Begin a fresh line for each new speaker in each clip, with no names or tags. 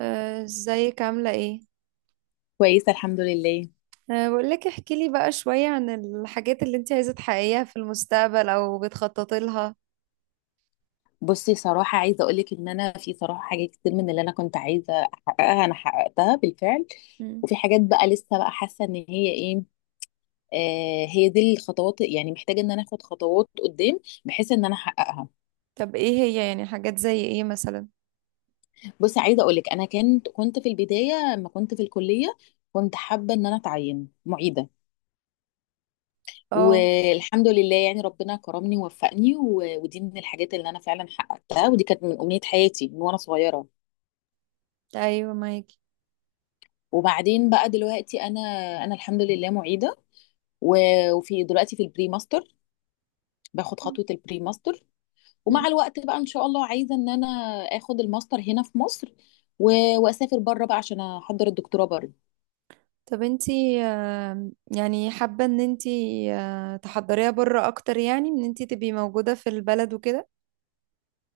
ازيك عاملة ايه؟
كويسه، الحمد لله.
بقولك احكي لي بقى شوية عن الحاجات اللي انت عايزة تحققيها في المستقبل او بتخططي لها.
بصي، صراحه عايزه اقولك ان انا في صراحه حاجات كتير من اللي انا كنت عايزه احققها، انا حققتها بالفعل.
مم.
وفي حاجات بقى لسه، بقى حاسه ان هي ايه. هي دي الخطوات، يعني محتاجه ان انا اخد خطوات قدام بحيث ان انا احققها.
طب ايه هي يعني حاجات زي ايه مثلا؟
بصي، عايزه اقولك انا كنت في البدايه لما كنت في الكليه، كنت حابه ان انا اتعين معيده.
اه،
والحمد لله، يعني ربنا كرمني ووفقني، ودي من الحاجات اللي انا فعلا حققتها، ودي كانت من امنيه حياتي من وانا صغيره.
ايوه معاكي.
وبعدين بقى دلوقتي، انا الحمد لله معيده، وفي دلوقتي في البري ماستر، باخد خطوه البري ماستر. ومع
مم.
الوقت بقى ان شاء الله عايزه ان انا اخد الماستر هنا في مصر، واسافر بره بقى عشان احضر الدكتوراه بره.
طب انتي يعني حابة ان انتي تحضريها بره اكتر يعني ان انتي تبقي موجودة في البلد وكده؟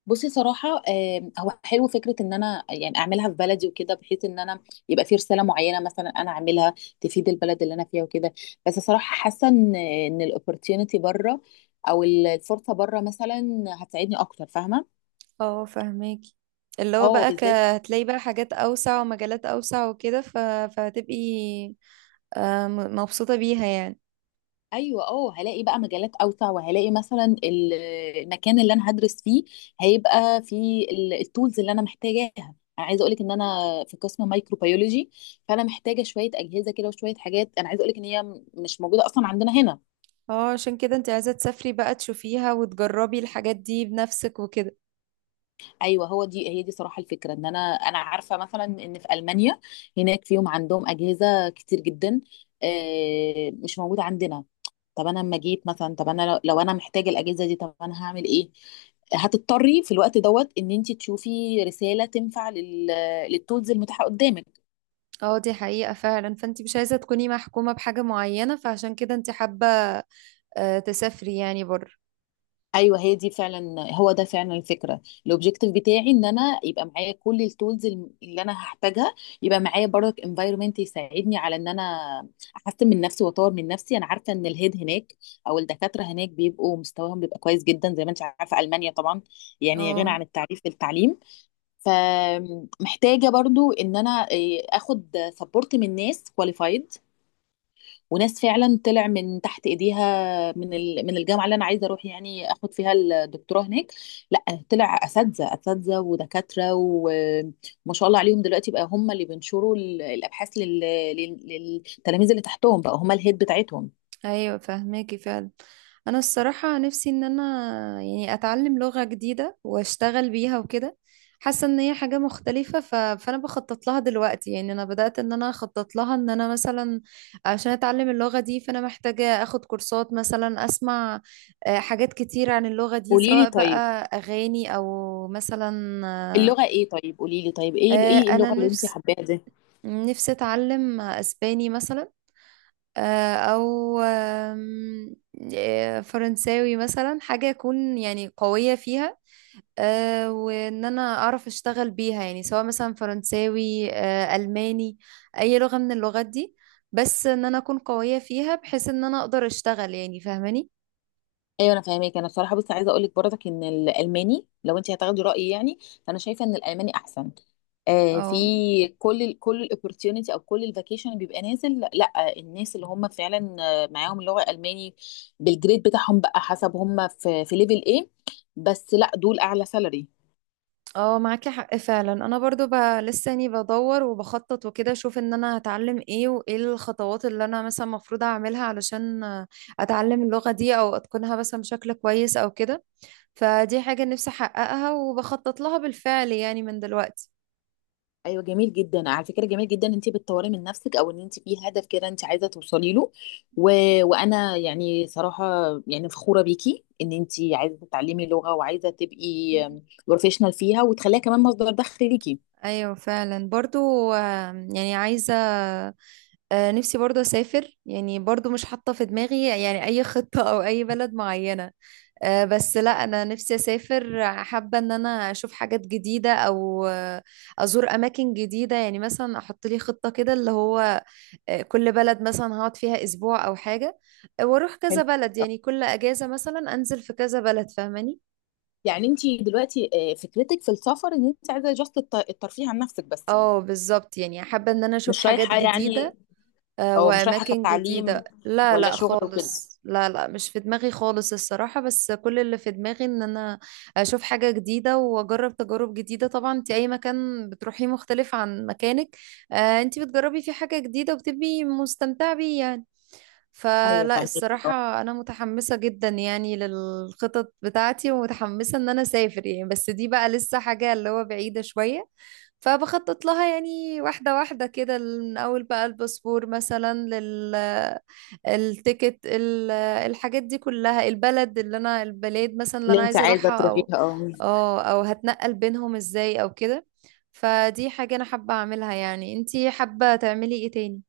بصي، صراحه هو حلو فكره ان انا يعني اعملها في بلدي وكده، بحيث ان انا يبقى في رساله معينه مثلا انا اعملها، تفيد البلد اللي انا فيها وكده. بس صراحه حاسه ان الاوبورتيونيتي بره، او الفرصه بره مثلا، هتساعدني اكتر. فاهمه.
اه، فهماكي. اللي هو
اه،
بقى
بالذات.
هتلاقي بقى حاجات اوسع ومجالات اوسع وكده فهتبقي مبسوطة بيها يعني.
ايوه، اه هلاقي بقى مجالات اوسع، وهلاقي مثلا المكان اللي انا هدرس فيه هيبقى فيه التولز اللي انا محتاجاها. انا عايزه اقولك ان انا في قسم مايكروبيولوجي، فانا محتاجه شويه اجهزه كده وشويه حاجات، انا عايزه اقولك ان هي مش موجوده اصلا عندنا هنا.
اه، عشان كده انت عايزة تسافري بقى تشوفيها وتجربي الحاجات دي بنفسك وكده.
ايوه، هو دي هي دي صراحه الفكره، ان انا، انا عارفه مثلا ان في المانيا هناك فيهم عندهم اجهزه كتير جدا، مش موجوده عندنا. طب انا لما جيت مثلا، طب انا لو انا محتاجه الاجهزه دي، طب انا هعمل ايه؟ هتضطري في الوقت دوت ان انت تشوفي رساله تنفع للتولز المتاحه قدامك.
اه، دي حقيقة فعلا، فانت مش عايزة تكوني محكومة بحاجة معينة، فعشان كده انت حابة تسافري يعني بره.
ايوه، هي دي فعلا هو ده فعلا الفكره. الاوبجيكتيف بتاعي ان انا يبقى معايا كل التولز اللي انا هحتاجها، يبقى معايا برضك انفايرمنت يساعدني على ان انا احسن من نفسي واطور من نفسي. انا عارفه ان الهيد هناك او الدكاتره هناك بيبقوا مستواهم بيبقى كويس جدا، زي ما انت عارفه، المانيا طبعا يعني غنى
اه،
عن التعريف في التعليم. فمحتاجه برضو ان انا اخد سبورت من ناس كواليفايد، وناس فعلا طلع من تحت ايديها، من الجامعه اللي انا عايزه اروح يعني اخد فيها الدكتوراه هناك. لا، طلع اساتذه ودكاتره، وما شاء الله عليهم، دلوقتي بقى هم اللي بينشروا الابحاث للتلاميذ اللي تحتهم، بقى هم الهيد بتاعتهم.
ايوه فهماكي فعلا. انا الصراحه نفسي ان انا يعني اتعلم لغه جديده واشتغل بيها وكده. حاسه ان هي حاجه مختلفه، فانا بخطط لها دلوقتي يعني. انا بدات ان انا اخطط لها ان انا مثلا عشان اتعلم اللغه دي، فانا محتاجه اخد كورسات، مثلا اسمع حاجات كتير عن اللغه دي
قولي لي
سواء
طيب،
بقى اغاني او مثلا آه،
اللغه ايه؟ طيب قولي لي طيب ايه ايه
انا
اللغه اللي انت حباها دي؟
نفسي اتعلم اسباني مثلا، او فرنساوي مثلا، حاجة اكون يعني قوية فيها، وان انا اعرف اشتغل بيها يعني، سواء مثلا فرنساوي الماني، اي لغة من اللغات دي، بس ان انا اكون قوية فيها بحيث ان انا اقدر اشتغل يعني فاهماني.
ايوه، انا فاهماك. انا بصراحه بس عايزه اقول لك برضك ان الالماني، لو انت هتاخدي رايي يعني، فانا شايفه ان الالماني احسن.
اه
في كل كل الاوبورتيونيتي او كل الفاكيشن اللي بيبقى نازل، لا، الناس اللي هم فعلا معاهم لغه الماني، بالجريد بتاعهم بقى حسب هم في ليفل ايه. بس لا، دول اعلى سالري.
اه، معاكي حق فعلا. انا برضو لساني بدور وبخطط وكده، اشوف ان انا هتعلم ايه وايه الخطوات اللي انا مثلا المفروض اعملها علشان اتعلم اللغة دي او اتقنها مثلا بشكل كويس او كده. فدي حاجة نفسي احققها وبخطط لها بالفعل يعني من دلوقتي.
ايوه، جميل جدا على فكره، جميل جدا ان انت بتطوري من نفسك، او ان انت في هدف كده انت عايزه توصلي له. و... وانا يعني صراحه يعني فخوره بيكي ان انت عايزه تتعلمي لغه وعايزه تبقي بروفيشنال فيها وتخليها كمان مصدر دخل ليكي.
ايوه فعلا برضو، يعني عايزة نفسي برضو أسافر يعني. برضو مش حاطة في دماغي يعني أي خطة أو أي بلد معينة، بس لا، أنا نفسي أسافر، حابة إن أنا أشوف حاجات جديدة أو أزور أماكن جديدة. يعني مثلا أحط لي خطة كده، اللي هو كل بلد مثلا هقعد فيها أسبوع أو حاجة، وأروح كذا
حلو.
بلد. يعني كل أجازة مثلا أنزل في كذا بلد، فاهماني؟
يعني انت دلوقتي فكرتك في السفر ان انت عايزه جاست الترفيه عن نفسك بس يعني،
اه بالظبط، يعني حابة ان انا اشوف
مش
حاجات
رايحه يعني،
جديدة
او مش رايحه
وأماكن
كتعليم
جديدة. لا
ولا
لا
شغل وكده.
خالص، لا لا مش في دماغي خالص الصراحة. بس كل اللي في دماغي إن أنا أشوف حاجة جديدة وأجرب تجارب جديدة. طبعا أنت أي مكان بتروحيه مختلف عن مكانك، أنت بتجربي فيه حاجة جديدة وبتبقي مستمتعة بيه يعني.
ايوه،
فلا،
فاهمك. اه،
الصراحة أنا متحمسة جدا يعني للخطط بتاعتي، ومتحمسة إن أنا أسافر يعني، بس دي بقى لسه حاجة اللي هو بعيدة شوية. فبخطط لها يعني واحدة واحدة كده، من أول بقى الباسبور مثلا، التيكت، الحاجات دي كلها، البلد اللي أنا البلاد مثلا اللي
اللي
أنا
انت
عايزة
عايزه
أروحها،
تروحيها،
أو
اه.
أو هتنقل بينهم إزاي أو كده. فدي حاجة أنا حابة أعملها يعني. أنتي حابة تعملي إيه تاني؟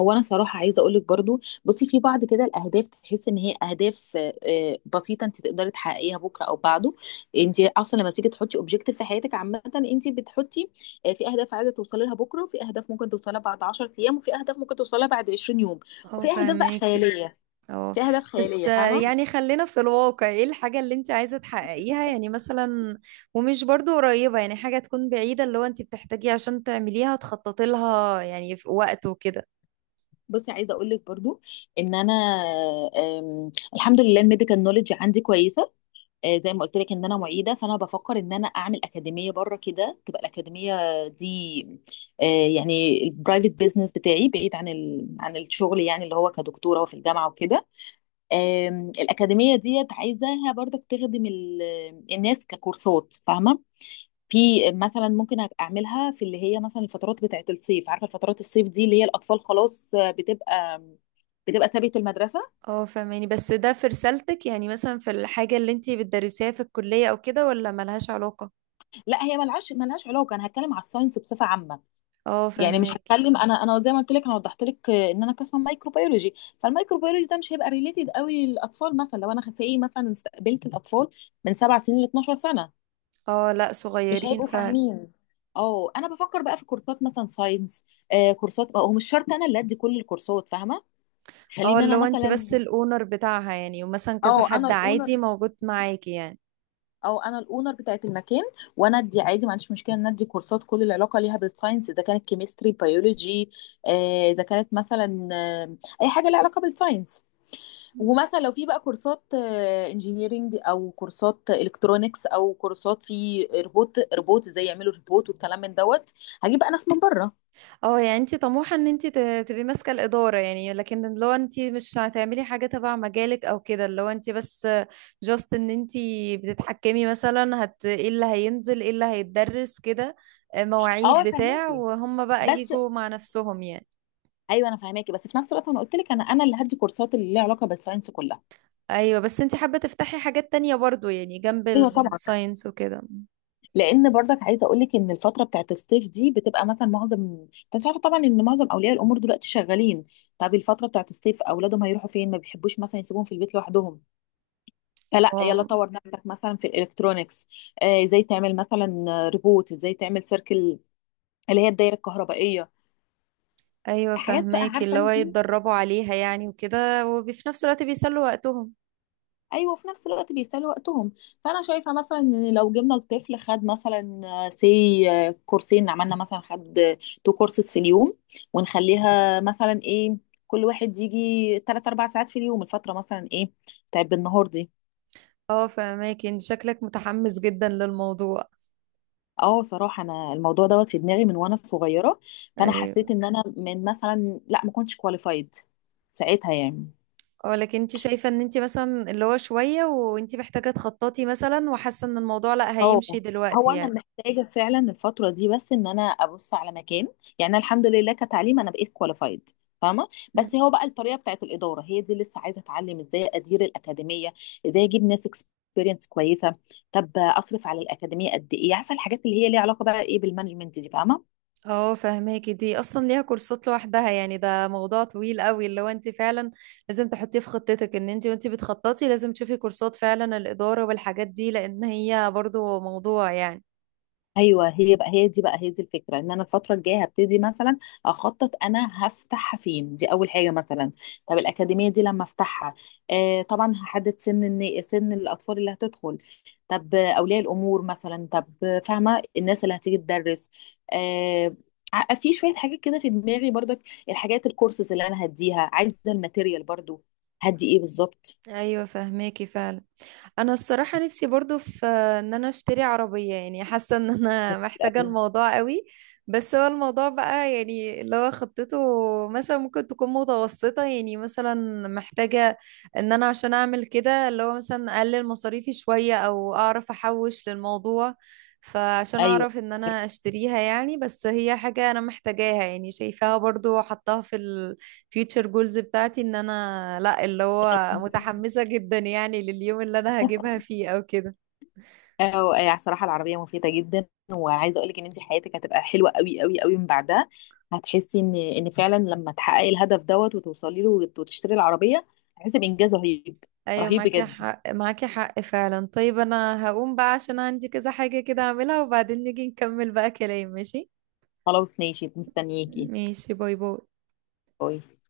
هو انا صراحه عايزه اقول لك برضو، بصي، في بعض كده الاهداف تحس ان هي اهداف بسيطه انت تقدري تحققيها بكره او بعده. انت اصلا لما بتيجي تحطي اوبجيكتيف في حياتك عامه، انت بتحطي في اهداف عايزه توصلي لها بكره، وفي اهداف ممكن توصلها بعد 10 ايام، وفي اهداف ممكن توصلها بعد 20 يوم،
اه،
وفي اهداف بقى
فهماك.
خياليه.
اه،
في اهداف
بس
خياليه. فاهمه.
يعني خلينا في الواقع، ايه الحاجة اللي انت عايزة تحققيها يعني، مثلا ومش برضو قريبة، يعني حاجة تكون بعيدة اللي هو انت بتحتاجيه عشان تعمليها تخططي لها يعني في وقت وكده.
بصي، عايزه اقول لك برضو ان انا الحمد لله الميديكال نولج عندي كويسه. زي ما قلت لك ان انا معيده، فانا بفكر ان انا اعمل اكاديميه بره كده. تبقى الاكاديميه دي آه، يعني البرايفت بيزنس بتاعي بعيد عن عن الشغل، يعني اللي هو كدكتوره وفي الجامعه وكده. الاكاديميه ديت عايزاها برضك تخدم الناس ككورسات. فاهمه. في مثلا ممكن اعملها في اللي هي مثلا الفترات بتاعت الصيف، عارفه الفترات الصيف دي اللي هي الاطفال خلاص بتبقى سابت المدرسه.
اه، فاهماني، بس ده في رسالتك يعني، مثلا في الحاجة اللي انت بتدرسيها في الكلية او كده، ولا ملهاش علاقة؟
لا، هي ملهاش علاقه، انا هتكلم على الساينس بصفه عامه.
اه،
يعني مش
فاهماك.
هتكلم انا، انا زي ما قلت لك، انا وضحت لك ان انا قسم مايكروبيولوجي، فالمايكروبيولوجي ده مش هيبقى ريليتد قوي للاطفال. مثلا لو انا خفي مثلا استقبلت الاطفال من سبع سنين ل 12 سنه،
اه، لا
مش
صغيرين
هيبقوا
فعلا.
فاهمين. اه، انا بفكر بقى في كورسات مثلا ساينس. آه، كورسات هو مش شرط انا اللي ادي كل الكورسات. فاهمه.
اه،
خليني
اللي
انا
هو انت بس
مثلا،
الاونر بتاعها يعني، ومثلا كذا
اه انا
حد عادي
الاونر
موجود معاكي يعني.
انا الاونر بتاعت المكان، وانا ادي عادي، ما عنديش مشكله ان ادي كورسات كل العلاقه ليها بالساينس، اذا كانت كيمستري بيولوجي، اذا كانت مثلا اي حاجه ليها علاقه بالساينس. ومثلا لو في بقى كورسات انجينيرينج، او كورسات الكترونكس، او كورسات في روبوت ازاي يعملوا روبوت والكلام من دوت، هجيب بقى ناس من بره.
اه، يعني انت طموحة ان انت تبقي ماسكة الإدارة يعني. لكن لو انت مش هتعملي حاجة تبع مجالك او كده، لو انت بس جاست ان انت بتتحكمي مثلا، ايه اللي هينزل ايه اللي هيتدرس كده، مواعيد
اه،
بتاع،
فهماكي
وهم بقى
بس.
يجوا مع نفسهم يعني.
ايوه انا فهماكي، بس في نفس الوقت انا قلت لك انا اللي هدي كورسات اللي ليها علاقه بالساينس كلها.
ايوه، بس انت حابة تفتحي حاجات تانية برضو يعني جنب
ايوه طبعا.
الساينس وكده.
لان برضك عايزه اقول لك ان الفتره بتاعت الصيف دي بتبقى مثلا معظم، انت مش عارفه طبعا ان معظم اولياء الامور دلوقتي شغالين. طب الفتره بتاعت الصيف اولادهم هيروحوا فين؟ ما بيحبوش مثلا يسيبوهم في البيت لوحدهم. فلا، يلا
اه،
طور نفسك مثلا في الالكترونيكس، ازاي تعمل مثلا ريبوت، ازاي تعمل سيركل اللي هي الدايره الكهربائيه،
ايوه
حاجات بقى
فهماكي،
عارفه
اللي هو
انت.
يتدربوا عليها يعني وكده، وفي نفس الوقت بيسلوا وقتهم.
ايوه، وفي نفس الوقت بيسالوا وقتهم. فانا شايفه مثلا ان لو جبنا الطفل خد مثلا سي كورسين، عملنا مثلا خد تو كورسز في اليوم، ونخليها مثلا ايه، كل واحد يجي 3 4 ساعات في اليوم، الفتره مثلا ايه بتاعت بالنهار دي.
اه، فهماكي، انت شكلك متحمس جدا للموضوع.
اه صراحه انا الموضوع دوت في دماغي من وانا صغيره، فانا
ايوه.
حسيت ان انا من مثلا، لا، ما كنتش كواليفايد ساعتها يعني.
اه، لكن انت شايفة ان انت مثلا اللي هو شوية وانت محتاجة تخططي مثلا، وحاسة ان الموضوع لا
اه،
هيمشي
هو
دلوقتي
انا
يعني.
محتاجه فعلا الفتره دي بس ان انا ابص على مكان، يعني أنا الحمد لله كتعليم انا بقيت كواليفايد. فاهمه. بس
مم.
هو بقى الطريقه بتاعت الاداره، هي دي لسه عايزه اتعلم ازاي ادير الاكاديميه، ازاي اجيب ناس اكسبيرينس كويسه، طب اصرف على الاكاديميه قد ايه، عارفه الحاجات اللي هي ليها علاقه بقى ايه بالمانجمنت دي. فاهمه.
اه، فهماكي، دي اصلا ليها كورسات لوحدها يعني. ده موضوع طويل قوي اللي هو انت فعلا لازم تحطيه في خطتك. ان انت وانت بتخططي لازم تشوفي كورسات فعلا الإدارة والحاجات دي، لان هي برضو موضوع يعني.
ايوه، هي بقى هي دي الفكره، ان انا الفتره الجايه هبتدي مثلا اخطط، انا هفتحها فين، دي اول حاجه مثلا. طب الاكاديميه دي لما افتحها، آه طبعا هحدد سن سن الاطفال اللي هتدخل. طب اولياء الامور مثلا، طب فاهمه الناس اللي هتيجي تدرس. آه، في شويه حاجات كده في دماغي برضك، الكورسز اللي انا هديها، عايزه الماتيريال برضو هدي ايه بالظبط.
ايوه، فهماكي فعلا. انا الصراحه نفسي برضو في ان انا اشتري عربيه يعني، حاسه ان انا محتاجه الموضوع قوي. بس هو الموضوع بقى يعني اللي هو خطته مثلا ممكن تكون متوسطه يعني، مثلا محتاجه ان انا عشان اعمل كده اللي هو مثلا اقلل مصاريفي شويه او اعرف احوش للموضوع، فعشان
ايوه.
اعرف ان انا اشتريها يعني. بس هي حاجه انا محتاجاها يعني، شايفاها برضو حطاها في future goals بتاعتي، ان انا لا اللي هو متحمسة جدا يعني لليوم اللي انا هجيبها فيه او كده.
أو يعني صراحة العربية مفيدة جدا، وعايزة أقولك إن أنت حياتك هتبقى حلوة قوي قوي قوي من بعدها. هتحسي إن فعلا لما تحققي الهدف دوت وتوصلي له وتشتري العربية، هتحسي بإنجاز رهيب.
ايوه
رهيب
معاكي
بجد.
حق، معاكي حق فعلا. طيب انا هقوم بقى عشان عندي كذا حاجة كده اعملها، وبعدين نيجي نكمل بقى كلام، ماشي؟
خلاص ماشي، مستنياكي.
ماشي، باي باي.
باي.